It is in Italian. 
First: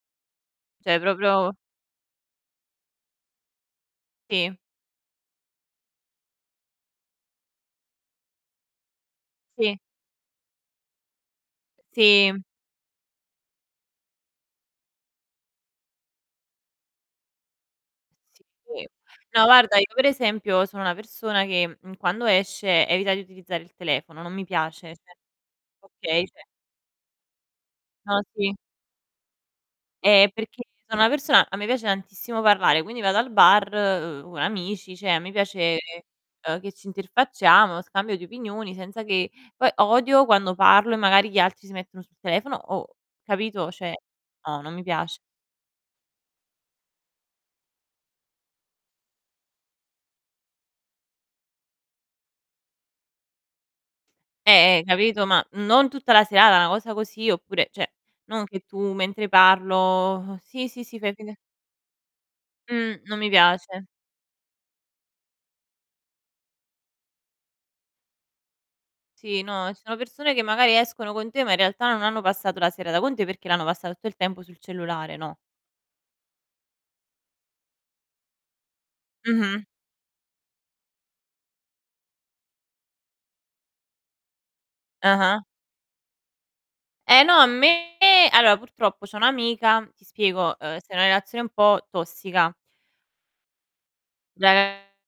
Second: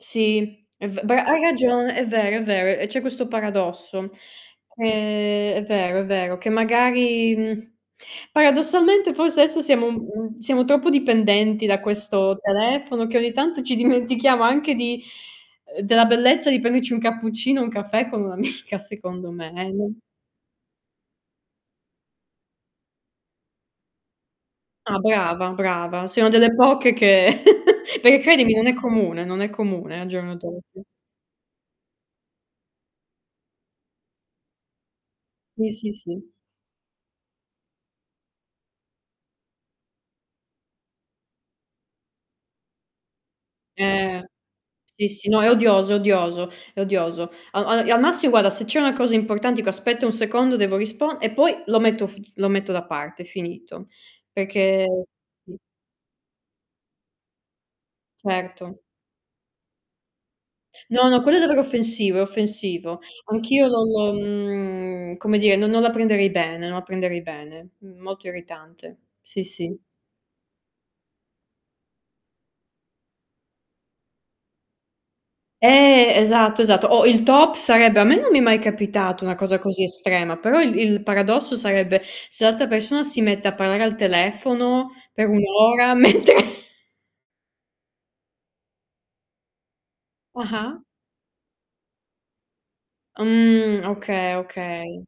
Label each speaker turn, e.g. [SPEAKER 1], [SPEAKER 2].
[SPEAKER 1] Sì, è
[SPEAKER 2] ceh
[SPEAKER 1] v bra hai
[SPEAKER 2] proprlo
[SPEAKER 1] ragione, è vero, è vero. E c'è questo paradosso.
[SPEAKER 2] Sì.
[SPEAKER 1] Ehm, è vero è vero, che magari, mhmm, paradossalmente forse adesso
[SPEAKER 2] Sì.
[SPEAKER 1] siamo mhmm, siamo troppo dipendenti da
[SPEAKER 2] Sì.
[SPEAKER 1] questo telefono, che ogni tanto ci dimentichiamo anche di ehm, della bellezza di prenderci un cappuccino, un caffè con un'
[SPEAKER 2] E
[SPEAKER 1] amica,
[SPEAKER 2] sì.
[SPEAKER 1] secondo
[SPEAKER 2] No,
[SPEAKER 1] me, eh,
[SPEAKER 2] guarda, io
[SPEAKER 1] no
[SPEAKER 2] per esempio sono una persona che, mhmm, quando esce evita di utilizzare il telefono, non mi piace.
[SPEAKER 1] Ah,
[SPEAKER 2] Cioè
[SPEAKER 1] brava, brava. Sei
[SPEAKER 2] okay,
[SPEAKER 1] una
[SPEAKER 2] cioè.
[SPEAKER 1] delle poche che perché
[SPEAKER 2] Ah,
[SPEAKER 1] credimi
[SPEAKER 2] sì.
[SPEAKER 1] non è comune, non è comune al
[SPEAKER 2] Ehm,
[SPEAKER 1] giorno
[SPEAKER 2] perché
[SPEAKER 1] d'oggi.
[SPEAKER 2] so' una persona a me piace tantissimo parlare, quindi vado al bar, uhm, amici, cioè mi
[SPEAKER 1] [unintelligible]
[SPEAKER 2] piace,
[SPEAKER 1] sì, sì.
[SPEAKER 2] uhm, che ci interfacciamo, scambio di opinioni senza che poi odio quando parlo e magari gli altri si mettono sul telefono oh, capito? Cioè,
[SPEAKER 1] Eh!
[SPEAKER 2] no, non mi
[SPEAKER 1] Sì,
[SPEAKER 2] piace.
[SPEAKER 1] sì, no è odioso, odioso. È odioso. A al e al massi guarda, se c'è una cosa importante dico: "Aspetta un secondo, devo rispon" e poi lo metto f lo metto da parte, finito.
[SPEAKER 2] Eh, eh,
[SPEAKER 1] Perché
[SPEAKER 2] capito, ma non tutta la serata, una cosa così, oppure cioè, non che
[SPEAKER 1] Certo.
[SPEAKER 2] tu mentre parlo: "Sì, sì, sì",
[SPEAKER 1] No,
[SPEAKER 2] fai
[SPEAKER 1] no,
[SPEAKER 2] finta
[SPEAKER 1] quello è davvero offensivo, è offensivo.
[SPEAKER 2] Mhmm, non mi
[SPEAKER 1] Anch'io
[SPEAKER 2] piace.
[SPEAKER 1] non, mhmm, come dire, non non la prenderei bene non la prenderei bene. Molto irritante.
[SPEAKER 2] Sì,
[SPEAKER 1] Sì,
[SPEAKER 2] no,
[SPEAKER 1] sì.
[SPEAKER 2] ci sono persone che magari escono con te, ma in realtà non hanno passato la serata con te, perché l'hanno passata tutto il tempo sul cellulare, no.
[SPEAKER 1] Eh! Esatto, esatto. O il top sarebbe a me non mi è mai capitato una cosa
[SPEAKER 2] Mh-mh.
[SPEAKER 1] così estrema, però il il paradosso sarebbe, se l'altra persona si mette a parlare al telefono per 1
[SPEAKER 2] Ah-ah.
[SPEAKER 1] ora mentre
[SPEAKER 2] Eh no, a me allora purtroppo c'ho un'amica ti spiego, uhm,
[SPEAKER 1] Ah-ah.
[SPEAKER 2] sta in una relazione un po' tossica.
[SPEAKER 1] Mhmm, okay,
[SPEAKER 2] De
[SPEAKER 1] okay.